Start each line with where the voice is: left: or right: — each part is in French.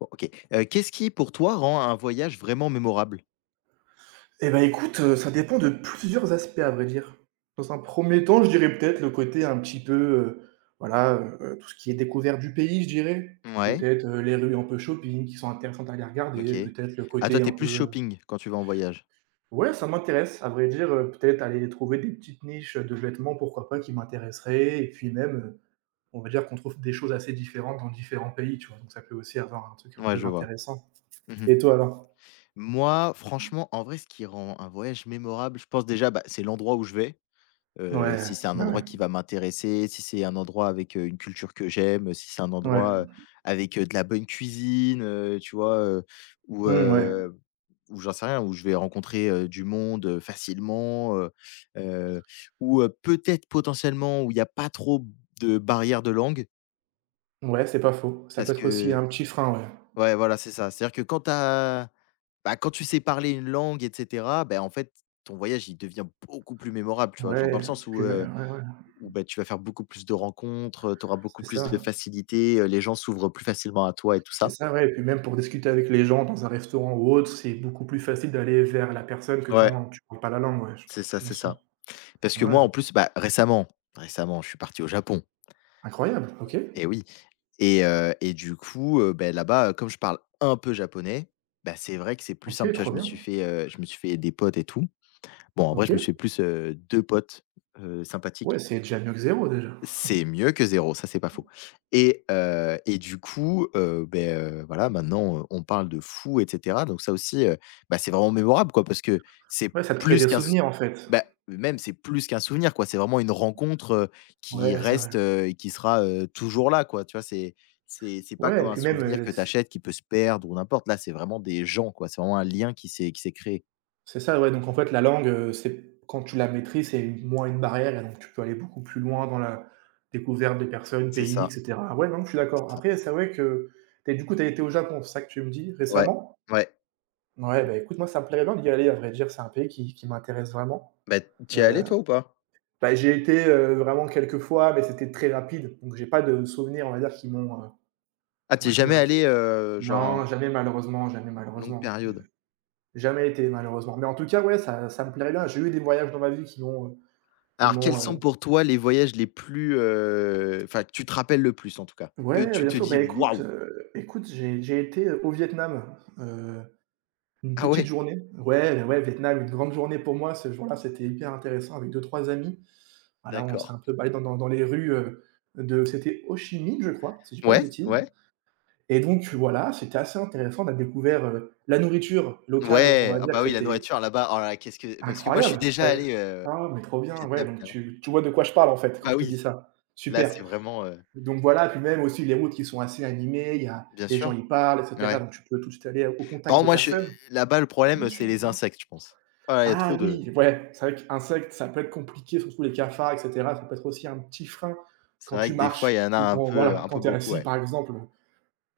left: Bon, OK. Qu'est-ce qui, pour toi, rend un voyage vraiment mémorable?
right: Eh ben écoute, ça dépend de plusieurs aspects à vrai dire. Dans un premier temps, je dirais peut-être le côté un petit peu, voilà, tout ce qui est découvert du pays, je dirais.
left: Ouais,
right: Peut-être, les rues un peu shopping qui sont intéressantes à aller regarder,
left: OK.
right: peut-être le
left: Ah,
right: côté
left: toi, t'es
right: un peu
left: plus shopping quand tu vas en voyage?
right: ouais, ça m'intéresse à vrai dire, peut-être aller trouver des petites niches, de vêtements, pourquoi pas, qui m'intéresseraient et puis même, on va dire qu'on trouve des choses assez différentes dans différents pays, tu vois? Donc ça peut aussi avoir un truc un
left: Ouais,
right: peu
left: je vois.
right: intéressant.
left: Mmh.
right: Et toi alors?
left: Moi, franchement, en vrai, ce qui rend un voyage mémorable, je pense déjà, bah, c'est l'endroit où je vais. Si
right: Ouais,
left: c'est un
right: ouais, ouais.
left: endroit qui va m'intéresser, si c'est un endroit avec, une culture que j'aime, si c'est un endroit,
right: Ouais.
left: avec, de la bonne cuisine, tu vois? Ou
right: Mmh, ouais.
left: Où j'en sais rien, où je vais rencontrer, du monde, facilement, heu, ou peut-être potentiellement où il y a pas trop de barrières de langue
right: Ouais, c'est pas faux. Ça peut
left: parce
right: être aussi
left: que
right: un petit frein, ouais.
left: ouais, voilà, c'est ça. C'est-à-dire que quand tu sais parler une langue et cetera, bah, en fait, ton voyage, il devient beaucoup plus mémorable, tu vois? Genre dans le
right: Ouais,
left: sens où,
right: puis mê ouais, ouais,
left: bah, tu vas faire beaucoup plus de rencontres, tu auras beaucoup
right: c'est
left: plus de
right: ça.
left: facilité, les gens s'ouvrent plus facilement à toi et tout
right: C'est
left: ça.
right: ça, ouais, et puis même pour discuter avec les gens dans un restaurant ou autre, c'est beaucoup plus facile d'aller vers la personne que
left: Ouais,
right: quand tu parles pas la langue, ouais, je
left: c'est ça,
right: bien
left: c'est
right: sûr.
left: ça. Parce que
right: Ouais,
left: moi, en plus, bah, récemment, je suis parti au Japon,
right: incroyable, OK.
left: et oui! Et du coup, là-bas, comme je parle un peu japonais, bah, c'est vrai que c'est plus simple,
right: OK,
left: tu vois?
right: trop bien.
left: Je me suis fait des potes et tout. Bon, en vrai,
right: OK.
left: je me suis fait plus, 2 potes,
right: Ouais,
left: sympathiques.
right: c'est déjà mieux que zéro déjà.
left: C'est mieux que zéro, ça, c'est pas faux et du coup, voilà, maintenant, on parle de fou et cetera donc ça aussi, bah, c'est vraiment mémorable, quoi, parce que c'est
right: Ouais, ça te crée
left: plus
right: des
left: qu'un
right: souvenirs en fait.
left: bah, même c'est plus qu'un souvenir quoi, c'est vraiment une rencontre, qui
right: Ouais, c'est vrai.
left: reste, et qui sera, toujours là quoi, tu vois? C'est pas
right: Ouais,
left: comme
right: et
left: un
right: puis même,
left: souvenir que tu achètes qui peut se perdre ou n'importe. Là, c'est vraiment des gens quoi, c'est vraiment un lien qui s'est créé.
right: c'est ça, ouais, donc en fait, la langue, c'est quand tu la maîtrises, c'est moins une barrière et donc tu peux aller beaucoup plus loin dans la découverte des personnes,
left: C'est
right: pays et
left: ça,
right: cetera. Ouais, non, je suis d'accord. Après, c'est vrai que tu as été au Japon, c'est ça que tu me dis,
left: ouais,
right: récemment?
left: ouais.
right: Ouais, bah, écoute, moi, ça me plairait bien d'y aller, à vrai dire, c'est un pays qui m'intéresse vraiment.
left: Bah, tu es allé
right: Heu,
left: toi ou pas?
right: Bah, j'y été, vraiment quelques fois, mais c'était très rapide, donc j'ai pas de souvenirs, on va dire, qui m'ont,
left: Ah,
right: on
left: tu es
right: va
left: jamais
right: dire
left: allé, genre
right: non,
left: en
right: jamais malheureusement, jamais
left: longue
right: malheureusement.
left: période?
right: Jamais été malheureusement, mais en tout cas, ouais, ça ça me plairait bien. J'ai eu des voyages dans ma vie Qui
left: Alors quels
right: m'ont,
left: sont
right: heu
left: pour toi les voyages les plus, enfin que tu te rappelles le plus en tout cas? Que
right: ouais,
left: tu
right: bien
left: te
right: sûr, bah,
left: dis:
right: écoute,
left: «Waouh!»
right: écoute, j'ai été, au Vietnam, une
left: Ah
right: petite
left: ouais?
right: journée. Ouais, ouais, Vietnam, une grande journée pour moi. Ce jour-là, c'était hyper intéressant avec deux trois amis. Voilà, on s'est
left: D'accord.
right: un peu baladé dans les rues, de c'était Ho Chi Minh, je crois, si je dis pas de
left: Ouais,
right: bêtises
left: ouais.
right: et donc voilà, c'était assez intéressant. On a découvert, la nourriture locale, donc on
left: Ouais,
right: va
left: ah
right: dire que
left: bah oui, la
right: c'était
left: nourriture là-bas, oh là là, qu'est-ce que parce que moi je suis
right: incroyable.
left: déjà
right: Ouais.
left: allé,
right: Ah, mais trop
left: au
right: bien, ouais,
left: Vietnam
right: donc
left: finalement.
right: tu vois de quoi je parle, en fait, quand
left: Bah
right: je te
left: oui,
right: dis ça.
left: là c'est
right: Super.
left: vraiment,
right: Donc voilà, puis même aussi les routes qui sont assez animées, il y a
left: bien
right: les gens
left: sûr,
right: y parlent et cetera,
left: ouais.
right: donc tu peux tout de suite aller au
left: Par
right: contact
left: contre
right: des
left: moi je
right: personnes.
left: Là-bas le
right: Bien
left: problème,
right: sûr,
left: c'est
right: je
left: les
right: vois.
left: insectes je pense. Oh là, il y a trop
right: Ah
left: de
right: oui, ouais, c'est vrai qu'insectes, ça peut être compliqué, surtout les cafards et cetera, ça peut être aussi un petit frein
left: C'est
right: quand
left: vrai
right: tu
left: que des fois il y
right: marches
left: en a
right: ou
left: un
right: quand
left: peu
right: voilà,
left: un
right: quand
left: peu
right: tu es
left: beaucoup,
right: assis
left: ouais.
right: par exemple,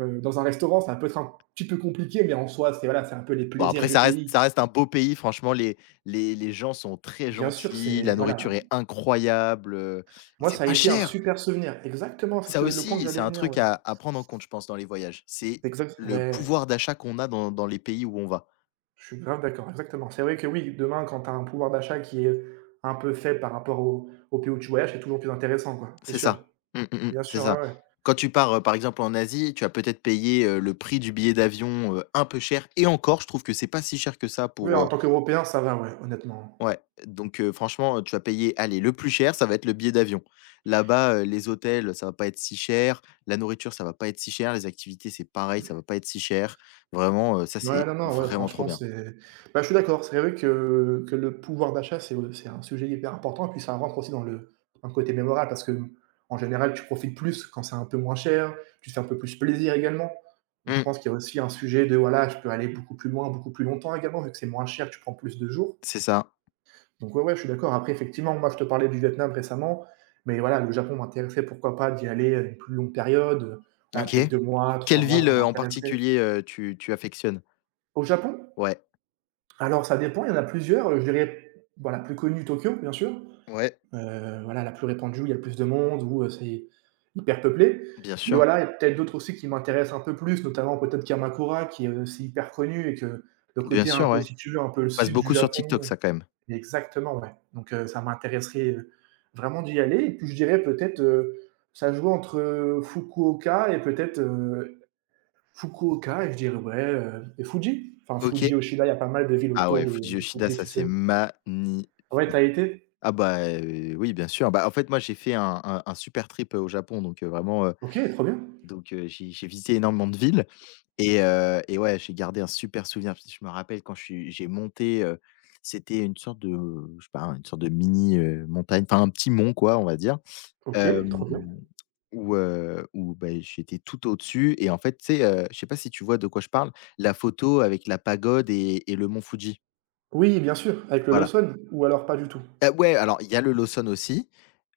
right: dans un restaurant, ça peut être un petit peu compliqué, mais en soi, c'est voilà, c'est un peu les
left: Bon
right: plaisirs
left: après
right: du
left: ça reste
right: pays.
left: ça reste un beau pays franchement, les gens sont très
right: Bien sûr,
left: gentils,
right: c'est
left: la
right: voilà,
left: nourriture est incroyable,
right: moi
left: c'est
right: ça a
left: pas
right: été un
left: cher.
right: super souvenir. Exactement, c'est ce
left: Ça
right: que le point que
left: aussi, c'est
right: j'allais
left: un
right: venir,
left: truc
right: ouais.
left: à prendre en compte je pense dans les voyages. C'est
right: Exact
left: le
right: ouais.
left: pouvoir d'achat qu'on a dans les pays où on va.
right: Je suis grave d'accord, exactement. C'est vrai que oui, demain, quand tu as un pouvoir d'achat qui est un peu faible par rapport au pays où tu voyages, c'est toujours plus intéressant, quoi, c'est
left: C'est
right: sûr.
left: ça. Mmh, mmh mh.
right: Bien
left: C'est
right: sûr,
left: ça.
right: ouais, ouais.
left: Quand tu pars, par exemple en Asie, tu vas peut-être payer, le prix du billet d'avion, un peu cher et encore, je trouve que c'est pas si cher que ça
right: Oui,
left: pour,
right: en tant qu'Européen, ça va, ouais, honnêtement.
left: ouais, donc franchement, tu vas payer, allez, le plus cher, ça va être le billet d'avion. Là-bas, les hôtels, ça va pas être si cher, la nourriture, ça va pas être si cher, les activités, c'est pareil, ça va pas être si cher. Vraiment, ça,
right: Ouais,
left: c'est
right: non, non, ouais,
left: vraiment trop
right: franchement,
left: bien.
right: c'est bah, je suis d'accord, c'est vrai que le pouvoir d'achat, c'est un sujet hyper important et puis ça rentre aussi dans le côté mémorable parce que en général, tu profites plus quand c'est un peu moins cher, tu te fais un peu plus plaisir également. Donc je
left: Mmh,
right: pense qu'il y a aussi un sujet de, voilà, je peux aller beaucoup plus loin, beaucoup plus longtemps également vu que c'est moins cher, tu prends plus de jours.
left: c'est ça.
right: Donc ouais, ouais, je suis d'accord. Après, effectivement, moi, je te parlais du Vietnam récemment, mais voilà, le Japon m'intéressait, pourquoi pas d'y aller, une plus longue période, voilà,
left: OK.
right: peut-être 2 mois, 3
left: Quelle
right: mois,
left: ville,
right: ça
left: en
right: m'intéresserait.
left: particulier, tu affectionnes?
right: Au Japon?
left: Ouais.
right: Alors ça dépend, il y en a plusieurs, je dirais, voilà la plus connue, Tokyo, bien sûr,
left: Ouais,
right: voilà, la plus répandue, où il y a le plus de monde, où, c'est hyper peuplé.
left: bien
right: Mais
left: sûr.
right: voilà, il y a peut-être d'autres aussi qui m'intéressent un peu plus, notamment peut-être Kamakura qui est aussi hyper connu et que le
left: Bien
right: côté un
left: sûr,
right: peu,
left: ouais.
right: si tu veux, un peu le
left: Passe
right: sud du
left: beaucoup sur TikTok,
right: Japon.
left: ça, quand même?
right: Exactement, ouais. Donc ça m'intéresserait, vraiment d'y aller et puis je dirais peut-être, ça joue entre, Fukuoka et peut-être, Fukuoka et je dirais ouais, et Fuji. Enfin
left: OK.
right: Fuji, Oshida. Il y a pas mal de villes
left: Ah
right: autour
left: ouais,
right: de
left: Fuji
right: du
left: Yoshida,
right: Fuji,
left: ça,
right: tu sais?
left: c'est magnifique.
right: Ouais, t'as été?
left: Ah bah, oui, bien sûr. Bah, en fait, moi, j'ai fait un super trip, au Japon,
right: OK, trop bien.
left: donc j'ai visité énormément de villes et ouais, j'ai gardé un super souvenir. Parce que je me rappelle, quand je suis j'ai monté, c'était une sorte de, je sais pas, une sorte de mini, montagne, enfin, un petit mont, quoi, on va dire.
right: OK,
left: Hem,
right: trop bien.
left: Où, beh, j'étais tout au-dessus et en fait, tu sais, je sais pas si tu vois de quoi je parle? La photo avec la pagode et le mont Fuji,
right: Oui, bien sûr, avec le
left: voilà.
right: Lawson ou alors pas du tout?
left: Ouais, alors il y a le Lawson aussi,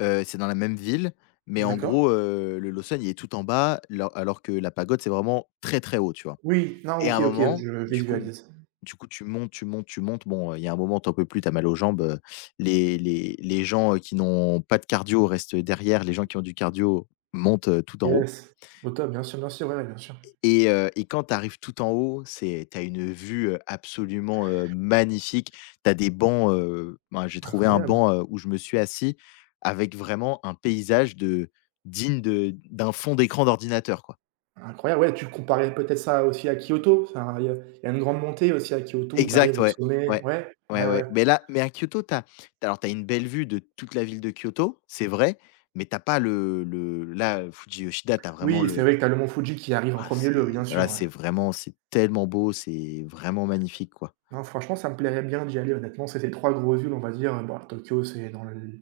left: c'est dans la même ville, mais en
right: D'accord.
left: gros, le Lawson, il est tout en bas, la alors que la pagode, c'est vraiment très, très haut, tu vois?
right: Oui, non,
left: Et à
right: OK,
left: un
right: OK,
left: moment,
right: je
left: du coup
right: visualise.
left: du coup, tu montes, tu montes, tu montes. Bon, il y a un moment, tu en peux plus, tu as mal aux jambes, les gens, qui n'ont pas de cardio restent derrière, les gens qui ont du cardio montent, tout en haut.
right: Yes. Au top, bien sûr, ouais, ouais, bien sûr.
left: Et quand tu arrives tout en haut, c'est tu as une vue, absolument, magnifique. Tu as des bancs, ben, j'ai trouvé un
right: Incroyable.
left: banc, où je me suis assis avec vraiment un paysage de digne de d'un fond d'écran d'ordinateur, quoi.
right: Incroyable, ouais, tu comparais peut-être ça aussi à Kyoto? Enfin, il y a une grande montée aussi à Kyoto où tu
left: Exact,
right: arrives au
left: ouais.
right: sommet.
left: Ouais.
right: Ouais,
left: Ouais,
right: ouais, ouais.
left: ouais. Mais à Kyoto, t'as, as alors t'as une belle vue de toute la ville de Kyoto, c'est vrai, mais t'as pas le le là, Fuji Yoshida, tu vraiment
right: Oui, c'est
left: le
right: vrai que tu as le mont Fuji qui arrive en
left: ah
right: premier lieu,
left: c'est
right: bien
left: là,
right: sûr, ouais.
left: c'est tellement beau, c'est vraiment magnifique, quoi.
right: Non, franchement, ça me plairait bien d'y aller, honnêtement. C'est ces 3 grosses villes, on va dire, bah, Tokyo, c'est dans l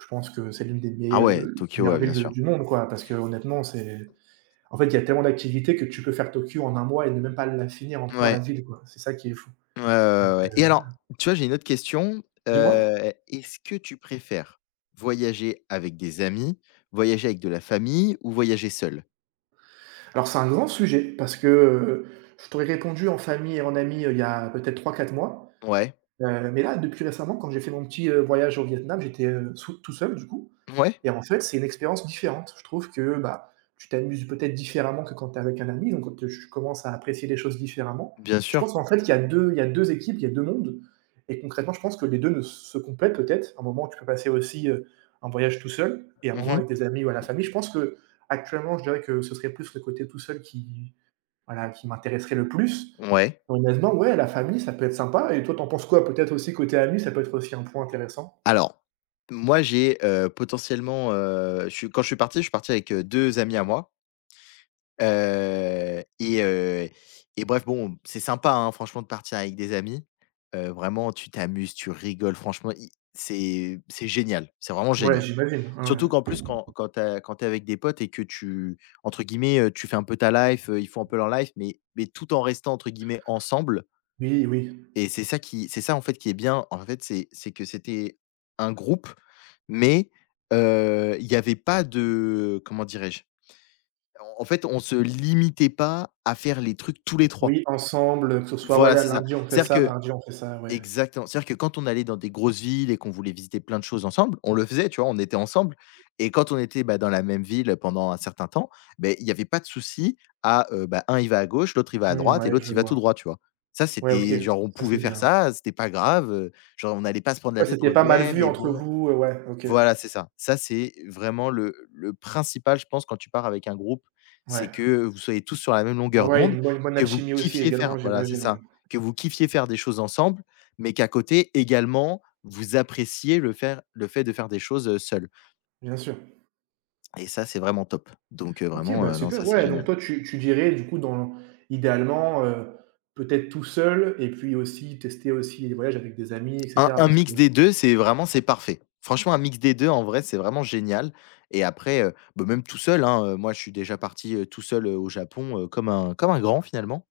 right: je pense que c'est l'une des
left: Ah
right: meilleures
left: ouais,
right: le
left: Tokyo,
right: meilleures
left: ouais,
right: villes
left: bien
right: de
left: sûr.
right: du monde, quoi, parce que honnêtement, c'est en fait, il y a tellement d'activités que tu peux faire Tokyo en un mois et ne même pas la finir encore la
left: Ouais,
right: ville, quoi. C'est ça qui est fou.
left: ouais, ouais,
right: Donc,
left: ouais, ouais, et alors, tu vois, j'ai une autre question,
right: dis-moi?
left: heu, est-ce que tu préfères voyager avec des amis, voyager avec de la famille ou voyager seul?
right: Alors c'est un grand sujet parce que, je t'aurais répondu en famille et en ami il y a peut-être 3 ou 4 mois,
left: Ouais,
right: mais là, depuis récemment, quand j'ai fait mon petit, voyage au Vietnam, j'étais, sou tout seul du coup
left: ouais,
right: et en fait, c'est une expérience différente. Je trouve que, bah, tu t'amuses peut-être différemment que quand tu es avec un ami, donc quand tu je commence à apprécier les choses différemment.
left: bien
right: Je pense
left: sûr.
right: qu'en fait, qu'il y a 2, il y a 2 équipes, il y a 2 mondes et concrètement, je pense que les 2 ne se complètent peut-être. Un moment où tu peux passer aussi, un voyage tout seul et un moment
left: Mmh.
right: avec des amis ou à la famille. Je pense que actuellement, je dirais que ce serait plus le côté tout seul qui voilà, qui m'intéresserait le plus.
left: Ouais.
right: Honnêtement, ouais, la famille, ça peut être sympa. Et toi, t'en penses quoi? Peut-être aussi côté amis, ça peut être aussi un point intéressant?
left: Alors, moi, j'ai, potentiellement, je suis quand je suis parti avec, 2 amis à moi, heu et heu et bref, bon, c'est sympa, hein, franchement de partir avec des amis, vraiment tu t'amuses, tu rigoles, franchement, i c'est génial, c'est vraiment
right: Ouais,
left: génial.
right: j'imagine. Ouais,
left: Surtout qu'en
right: ouais.
left: plus, quand tu es avec des potes et que tu entre guillemets, tu fais un peu ta life, ils font un peu leur life, mais tout en restant entre guillemets «ensemble»,
right: Oui, oui.
left: et c'est ça en fait qui est bien. En fait, c'était un groupe, mais il y avait pas de, comment dirais-je? En fait, on se limitait pas à faire les trucs tous les trois.
right: Oui, ensemble, que ce soit,
left: Voilà,
right: voilà,
left: c'est ça.
right: lundi on fait
left: C'est-à-dire
right: ça,
left: que
right: mardi on fait ça, ouais.
left: Exactement. C'est-à-dire que quand on allait dans des grosses villes et qu'on voulait visiter plein de choses ensemble, on le faisait, tu vois? On était ensemble, et quand on était, bah, dans la même ville pendant un certain temps, ben il y avait pas de souci à, bah, un il va à gauche, l'autre il va à
right: Mmh,
left: droite et
right: ouais,
left: l'autre
right: je
left: il va tout
right: vois.
left: droit, tu vois? Ça,
right: Ouais, OK,
left: c'était genre on
right: ça
left: pouvait
right: c'est
left: faire
right: bien.
left: ça, c'était pas grave, genre on n'allait pas se prendre la
right: Ouais,
left: tête en
right: c'était
left: mode:
right: pas mal
left: «Ouais,
right: vu
left: mais
right: entre
left: bon».
right: vous, ouais, OK.
left: Voilà, c'est ça. Ça, c'est vraiment le principal, je pense, quand tu pars avec un groupe, c'est
right: Ouais.
left: que vous soyez tous sur la même
right: Ah
left: longueur
right: ouais,
left: d'onde,
right: une bonne
left: que vous
right: alchimie aussi
left: kiffiez
right: également,
left: faire voilà, c'est
right: j'imagine, ouais.
left: ça, que vous kiffiez faire des choses ensemble, mais qu'à côté, également, vous appréciez le fait de faire des choses, seuls,
right: Bien sûr.
left: et ça, c'est vraiment top. Donc
right: OK,
left: vraiment,
right: bah,
left: non, ça,
right: super,
left: c'est
right: ouais, donc
left: génial.
right: toi tu dirais du coup dans idéalement, peut-être tout seul et puis aussi tester aussi les voyages avec des amis et
left: Un
right: cetera
left: un
right: parce que
left: mix des deux, c'est vraiment c'est parfait. Franchement, un mix des 2, en vrai, c'est vraiment génial. Et après, bah, même tout seul, hein, moi, je suis déjà parti, tout seul, au Japon, comme un grand, finalement.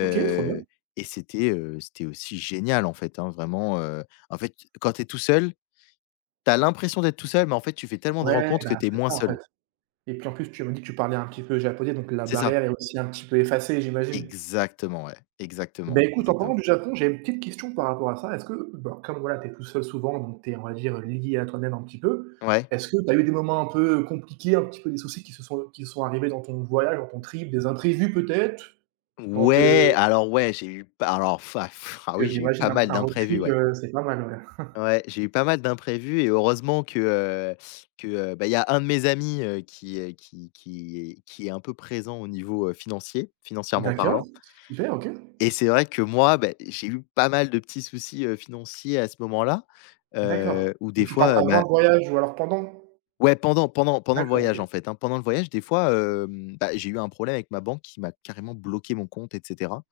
right: OK, trop bien.
left: et c'était, c'était aussi génial, en fait, hein, vraiment, en fait, quand tu es tout seul, tu as l'impression d'être tout seul, mais en fait, tu fais tellement de
right: Ouais,
left: rencontres que
right: bah,
left: tu es
right: c'est
left: moins
right: ça en fait
left: seul.
right: et puis en plus tu m'as dit que tu parlais un petit peu japonais donc la
left: C'est ça.
right: barrière est aussi un petit peu effacée, j'imagine?
left: Exactement, ouais.
right: Eh
left: Exactement,
right: Ben écoute, en parlant
left: exactement.
right: du Japon, j'ai une petite question par rapport à ça. Est-ce que, bah, comme voilà, tu es tout seul souvent, donc tu es, on va dire, lié à toi-même un petit peu,
left: Ouais.
right: est-ce que tu as eu des moments un peu compliqués, un petit peu des soucis qui sont arrivés dans ton voyage, dans ton trip, des imprévus peut-être? Dans
left: Ouais,
right: te
left: alors ouais, j'ai eu pas alors fa ah
right: que
left: oui, j'ai eu
right: j'imagine
left: pas
right: un
left: mal
right: un road
left: d'imprévus,
right: trip,
left: ouais.
right: c'est pas mal, ouais.
left: Ouais, j'ai eu pas mal d'imprévus et heureusement que, bah, il y a un de mes amis, qui est un peu présent au niveau, financier, financièrement
right: D'accord,
left: parlant.
right: super, OK.
left: Et c'est vrai que moi, beh, j'ai eu pas mal de petits soucis, financiers à ce moment-là,
right: D'accord.
left: où
right: Donc
left: des
right: tu parles
left: fois,
right: avant
left: ma
right: le voyage ou alors pendant?
left: ouais, pendant le
right: D'accord, OK.
left: voyage, en fait, hein. Pendant le voyage, des fois, bah, j'ai eu un problème avec ma banque qui m'a carrément bloqué mon compte et cetera,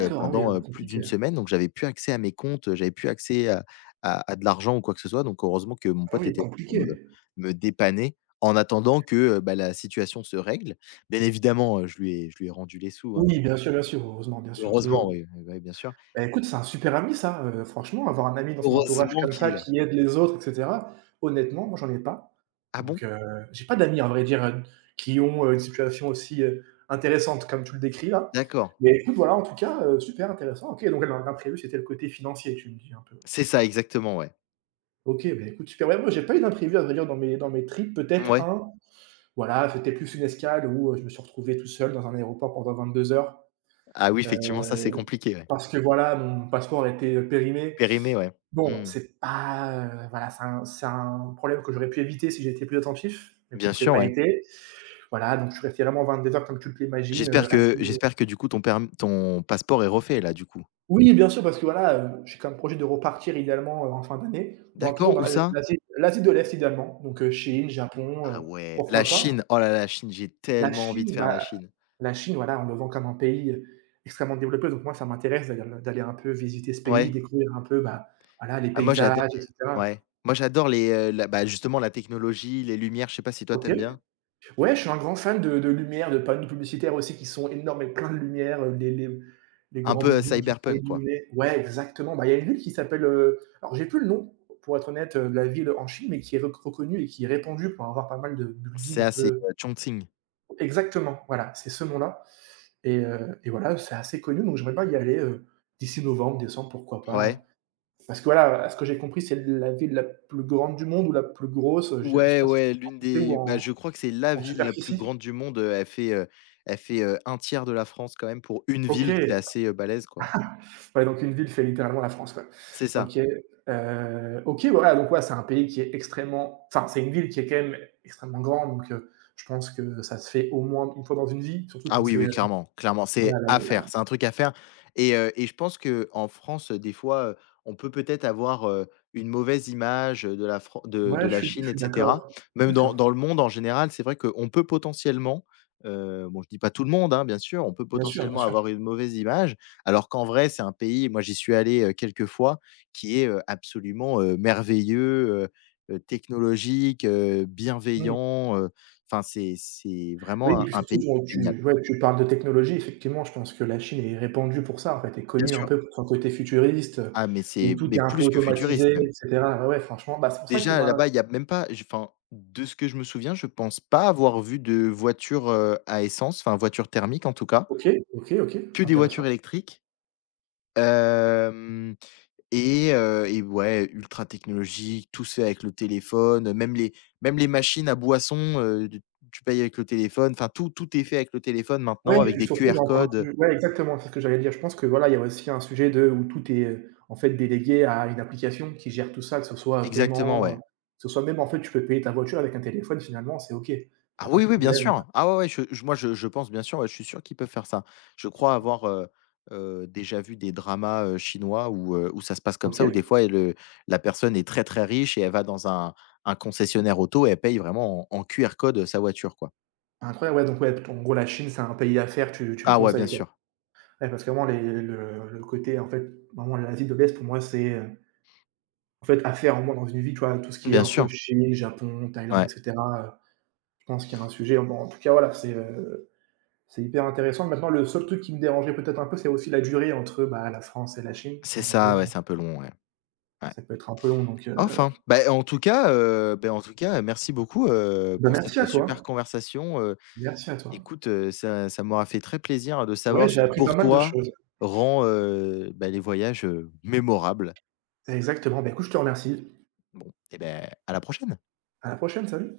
right: ah oui,
left: pendant, plus
right: compliqué.
left: d'une semaine, donc j'avais plus accès à mes comptes, j'avais plus accès à de l'argent ou quoi que ce soit, donc heureusement que mon
right: Ah
left: pote
right: oui,
left: était là pour me
right: compliqué.
left: me dépanner en attendant que, bah, la situation se règle. Bien évidemment, je lui ai rendu les sous, hein.
right: Oui, bien sûr, heureusement, bien sûr,
left: Heureusement,
right: toujours.
left: oui, oui, bah, oui, bien sûr.
right: Bah, écoute, c'est un super ami ça, franchement, avoir un ami dans son entourage
left: Heureusement
right: comme
left: qu'il
right: ça
left: est là.
right: qui aide les autres et cetera. Honnêtement, moi, j'en ai pas.
left: Ah bon?
right: Donc j'ai pas d'amis à vrai dire, qui ont, une situation aussi, intéressante comme tu le décris là.
left: D'accord.
right: Mais écoute, voilà, en tout cas, super intéressant. OK, donc l'imprévu, c'était le côté financier, tu me dis un peu,
left: C'est
right: c'est
left: ça,
right: ça?
left: exactement, ouais.
right: OK, bah, écoute, super. Ouais, moi, j'ai pas eu d'imprévu à vrai dire dans mes trips, peut-être
left: Ouais.
right: un, voilà, c'était plus une escale où, je me suis retrouvé tout seul dans un aéroport pendant 22 heures,
left: Ah oui,
right: heu,
left: effectivement, ça, c'est compliqué, ouais.
right: parce que voilà, mon passeport était, périmé.
left: Périmé, ouais.
right: Bon,
left: Mmh.
right: c'est pas, voilà, c'est un problème que j'aurais pu éviter si j'étais plus attentif, mais bon,
left: Bien
right: je l'ai
left: sûr,
right: pas
left: ouais.
right: été. Voilà, donc je suis resté vraiment 22 heures comme tu l'imagines, assis,
left: J'espère que du coup ton passeport est refait là, du coup?
right: oui, bien sûr, parce que voilà, j'ai comme projet de repartir idéalement, en fin d'année, dans toujours
left: D'accord,
right: dans
left: où
right: l'Asie
left: ça?
right: l'Asie l'Asie de l'Est idéalement, donc Chine, Japon,
left: Ah ouais, la
right: pourquoi pas.
left: Chine. Oh là là, la Chine, j'ai
right: La
left: tellement envie de
right: Chine,
left: faire la
right: bah,
left: Chine.
right: la Chine, voilà, on le vend comme un pays, extrêmement développé, donc moi ça m'intéresse d'aller un peu visiter ce pays,
left: Ouais.
right: découvrir un peu, bah, voilà, les
left: Ah moi j'ado
right: paysages et cetera.
left: Ouais. Moi j'adore justement la technologie, les lumières, je sais pas si toi tu
right: OK.
left: aimes bien?
right: Ouais, je suis un grand fan de lumière, de panneaux publicitaires aussi qui sont énormes et plein de lumière, les
left: Un
right: grands
left: peu,
right: buildings qui sont
left: cyberpunk, quoi.
right: illuminés. Ouais, exactement. Bah, il y a une ville qui s'appelle, alors j'ai plus le nom, pour être honnête, de la ville en Chine, mais qui est reconnue et qui est répandue pour avoir pas mal de buildings un
left: C'est,
right: peu
left: Chongqing.
right: exactement, voilà, c'est ce nom-là et voilà, c'est assez connu, donc j'aimerais bien y aller, d'ici novembre, décembre, pourquoi pas?
left: Ouais.
right: Parce que voilà, à ce que j'ai compris, c'est la ville la plus grande du monde ou la plus grosse, je sais
left: Ouais,
right: pas si c'est
left: ouais,
right: en quantité ou
left: je crois que c'est la
right: en
left: ville la plus
right: superficie?
left: grande du monde, elle fait, 1/3 de la France quand même pour une
right: OK.
left: ville, c'est assez, balèze, quoi.
right: Ouais, donc une ville fait littéralement la France, quoi.
left: C'est ça.
right: OK, OK, voilà, donc ouais, c'est un pays qui est extrêmement enfin, c'est une ville qui est quand même extrêmement grande, donc je pense que ça se fait au moins une fois dans une vie, surtout
left: Ah
right: quand
left: oui,
right: c'est,
left: oui, clairement, clairement,
right: voilà,
left: c'est à faire, c'est un truc à faire, et je pense que en France, des fois, on peut peut-être avoir, une mauvaise image de la Fran de
right: ouais, je
left: la
right: suis je
left: Chine et
right: suis
left: cetera.
right: d'accord,
left: Même dans
right: d'accord.
left: dans le monde en général, c'est vrai qu'on peut potentiellement, bon, je dis pas tout le monde, hein, bien sûr, on peut
right: Bien sûr, bien
left: potentiellement
right: sûr.
left: avoir une mauvaise image, alors qu'en vrai, c'est un pays, moi j'y suis allé, quelques fois, qui est, absolument, merveilleux, technologique,
right: Mmh.
left: bienveillant, enfin c'est
right: Oui
left: vraiment
right: et
left: un
right: puis
left: un
right: surtout,
left: pays
right: bon,
left: génial.
right: tu ouais, tu parles de technologie, effectivement, je pense que la Chine est répandue pour ça, en fait, est
left: Bien
right: connue un
left: sûr.
right: peu pour son côté futuriste,
left: Ah mais
right: où
left: c'est
right: tout
left: mais
right: est un peu
left: plus que futuriste
right: automatisé
left: même.
right: et cetera. Ouais, ouais, franchement, bah, c'est pour ça qu'il
left: Déjà
right: m'a
left: là-bas, il y a même pas, j enfin, de ce que je me souviens, je pense pas avoir vu de voiture, à essence, enfin voiture thermique en tout cas,
right: OK, OK, OK,
left: que des voitures
right: intéressant.
left: électriques. Hem Et ouais, ultra technologique, tout se fait avec le téléphone, même les machines à boissons, d tu payes avec le téléphone, enfin tout est fait avec le téléphone
right: Oui,
left: maintenant avec
right: et
left: des
right: surtout j'ai
left: QR codes,
right: entendu ouais exactement, c'est ce que j'allais dire. Je pense que voilà, il y a aussi un sujet de où tout est, en fait délégué à une application qui gère tout ça, que ce soit,
left: exactement,
right: paiement,
left: ouais.
right: que ce soit même en fait tu peux payer ta voiture avec un téléphone finalement, c'est OK. Il y
left: Ah
right: a pas
left: oui,
right: de
left: oui, bien
right: problème.
left: sûr. Ah ouais, ouais, je moi, je pense, bien sûr, ouais, je suis sûr qu'ils peuvent faire ça. Je crois avoir, déjà vu des dramas, chinois où, ça se passe comme ça, où
right: OK.
left: des fois, et le la personne est très, très riche et elle va dans un concessionnaire auto et elle paye vraiment en QR code, sa voiture, quoi.
right: Incroyable, ouais donc ouais, en gros la Chine c'est un pays d'affaires, tu me
left: Ah ouais, bien
right: conseilles quoi?
left: sûr,
right: Ouais parce que vraiment les le côté en fait vraiment l'Asie de l'Est pour moi c'est, en fait affaires au moins dans une vie, tu vois? Tout ce qui est
left: bien
right: un peu
left: sûr.
right: Chine, Japon, Thaïlande et
left: Ouais,
right: cetera, je pense qu'il y a un sujet, bon en tout cas voilà c'est hyper intéressant. Maintenant, le seul truc qui me dérangeait peut-être un peu, c'est aussi la durée entre, bah, la France et la Chine
left: c'est
right: en
left: ça, ouais,
right: avion,
left: c'est un peu long, ouais, ouais.
right: ça peut être un peu long donc
left: Enfin, bah, en tout cas, en tout cas, merci beaucoup,
right: bah,
left: pour
right: merci
left: cette
right: à
left: super
right: toi,
left: conversation.
right: merci à toi.
left: Écoute, ça m'aura fait très plaisir hein, de
right: Ouais,
left: savoir ce
right: j'ai
left: qui
right: appris pas
left: pour
right: mal de
left: toi
right: choses.
left: rend, bah, les voyages, mémorables.
right: Exactement, bah, écoute, je te remercie.
left: Bon et ben, à la prochaine.
right: À la prochaine, salut.